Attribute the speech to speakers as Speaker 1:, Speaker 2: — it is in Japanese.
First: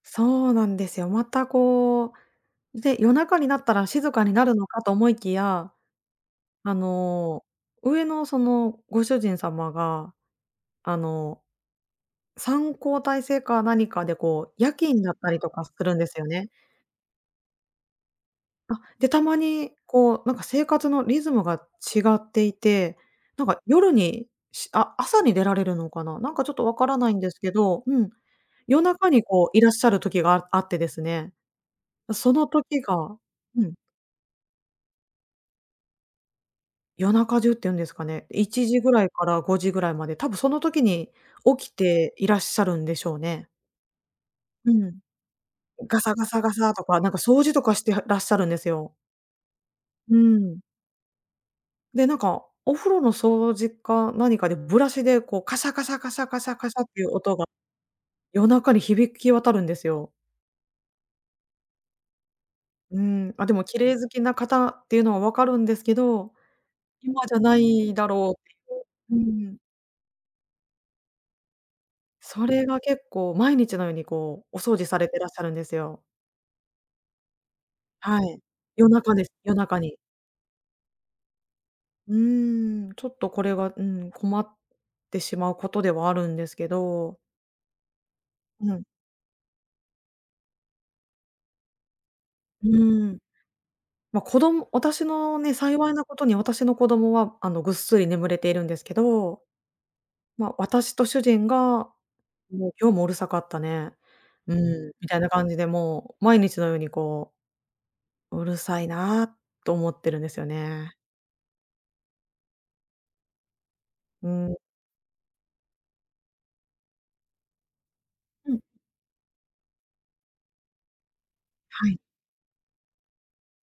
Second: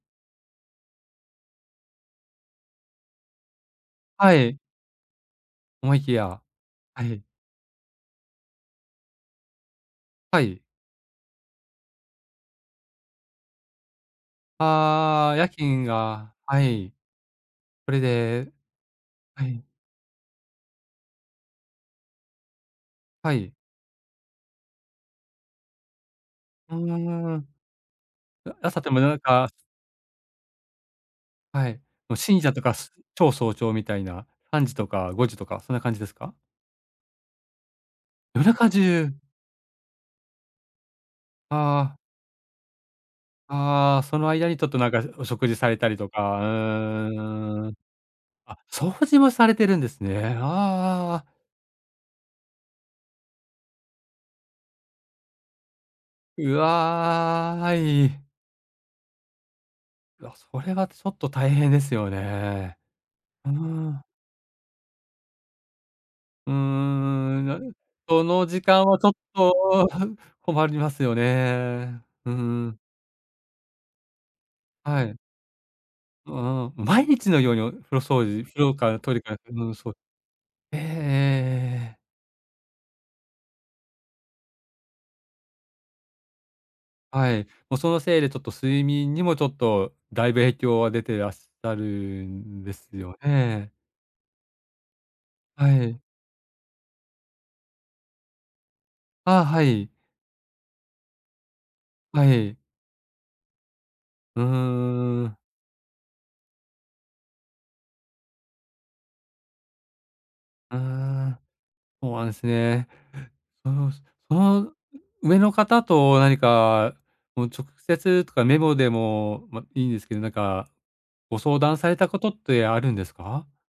Speaker 1: そうなんですよ。またこう、で、夜中になったら静かに
Speaker 2: は
Speaker 1: なる
Speaker 2: い。
Speaker 1: のかと思いきや、
Speaker 2: 思いきや、
Speaker 1: あ
Speaker 2: はい。
Speaker 1: の、上のそのご主人様が
Speaker 2: はい。
Speaker 1: あの、3交代制か何かでこう、夜勤になっ
Speaker 2: あ
Speaker 1: た
Speaker 2: あ、
Speaker 1: り
Speaker 2: 夜
Speaker 1: とかす
Speaker 2: 勤
Speaker 1: るんですよ
Speaker 2: が、
Speaker 1: ね。
Speaker 2: はい。それで、
Speaker 1: あ、で、たま
Speaker 2: はい。
Speaker 1: にこう、なんか生活のリズムが違っていて、
Speaker 2: は
Speaker 1: なん
Speaker 2: い。
Speaker 1: か夜に、しあ、朝に出られるのかな。なんかちょっと
Speaker 2: う
Speaker 1: わからないんで
Speaker 2: ー
Speaker 1: す
Speaker 2: ん。
Speaker 1: けどうん。
Speaker 2: 朝
Speaker 1: 夜
Speaker 2: っても、
Speaker 1: 中
Speaker 2: 夜
Speaker 1: にこ
Speaker 2: 中。
Speaker 1: ういらっしゃる時がああってですね。
Speaker 2: はい。
Speaker 1: そ
Speaker 2: しん
Speaker 1: の
Speaker 2: じゃとか
Speaker 1: 時が
Speaker 2: 超早
Speaker 1: う
Speaker 2: 朝
Speaker 1: ん。
Speaker 2: みたいな3時とか5時とかそんな感じですか？
Speaker 1: 夜中中って言うんですかね。
Speaker 2: 夜
Speaker 1: いち
Speaker 2: 中
Speaker 1: じぐらい
Speaker 2: 中！
Speaker 1: から5時ぐらいまで、多分その時に起き
Speaker 2: ああ。
Speaker 1: ていらっしゃるんでしょうね。
Speaker 2: ああ、その間にちょっ
Speaker 1: う
Speaker 2: となん
Speaker 1: ん。
Speaker 2: かお食事されたり
Speaker 1: ガ
Speaker 2: と
Speaker 1: サガ
Speaker 2: か、
Speaker 1: サ
Speaker 2: う
Speaker 1: ガサとか、なんか掃除と
Speaker 2: ーん。
Speaker 1: かしてはらっしゃるんで
Speaker 2: あ、
Speaker 1: す
Speaker 2: 掃
Speaker 1: よ。
Speaker 2: 除もされているんです
Speaker 1: う
Speaker 2: ね。ああ
Speaker 1: ん。
Speaker 2: ああああ。
Speaker 1: で、なんか、お風呂の掃除か何かでブラシでこう、カシャカシャカシャカシ
Speaker 2: う
Speaker 1: ャカシャっていう音が。
Speaker 2: わい。
Speaker 1: 夜中に響き渡るんですよ。
Speaker 2: うわ、それはちょっと大変ですよね。
Speaker 1: うん。あ、
Speaker 2: うー
Speaker 1: でも綺麗
Speaker 2: ん。
Speaker 1: 好きな方っていうのは分かるんですけど、
Speaker 2: うん
Speaker 1: 今じゃ
Speaker 2: うん
Speaker 1: な
Speaker 2: うん。いな。
Speaker 1: いだ
Speaker 2: そ
Speaker 1: ろうっ
Speaker 2: の
Speaker 1: て
Speaker 2: 時間はちょっ
Speaker 1: いう。うん。
Speaker 2: と、困りますよね。うー
Speaker 1: それ
Speaker 2: ん。
Speaker 1: が結構毎日のようにこう、お掃除さ
Speaker 2: は
Speaker 1: れ
Speaker 2: い。
Speaker 1: てらっしゃるんですよ。
Speaker 2: うーん。毎日のようにお風呂
Speaker 1: は
Speaker 2: 掃
Speaker 1: い。
Speaker 2: 除風呂
Speaker 1: 夜
Speaker 2: からト
Speaker 1: 中
Speaker 2: イレ
Speaker 1: です。
Speaker 2: から
Speaker 1: 夜
Speaker 2: 全部
Speaker 1: 中
Speaker 2: 掃
Speaker 1: に。
Speaker 2: ええええええ。
Speaker 1: うーん。ちょっとこれは、うん。困ってしまうことではあるんですけど。
Speaker 2: はい。もうそのせいでちょっと
Speaker 1: うん。
Speaker 2: 睡眠にもちょっと、だいぶ影響は出てらっしゃるん
Speaker 1: う
Speaker 2: です
Speaker 1: ん。
Speaker 2: よね。
Speaker 1: ま、こども私のね、
Speaker 2: は
Speaker 1: 幸い
Speaker 2: い。
Speaker 1: なことに私の子供は、あのぐっすり眠れているんですけど。
Speaker 2: あ、はい。
Speaker 1: まあ私と主人が、
Speaker 2: はい。
Speaker 1: もう、今日もうるさかったね、
Speaker 2: う
Speaker 1: うん。みたい
Speaker 2: ー
Speaker 1: な
Speaker 2: ん。
Speaker 1: 感じでもう毎日のようにこううるさいなと思ってるんですよ
Speaker 2: うー
Speaker 1: ね。
Speaker 2: ん、ほうなんすね。そうし
Speaker 1: うん。
Speaker 2: そう上の方と何か直接とか
Speaker 1: う
Speaker 2: メ
Speaker 1: ん。
Speaker 2: モでも、まあ、いいんですけど、なんかご相談
Speaker 1: は
Speaker 2: され
Speaker 1: い。
Speaker 2: たことってあるんですか？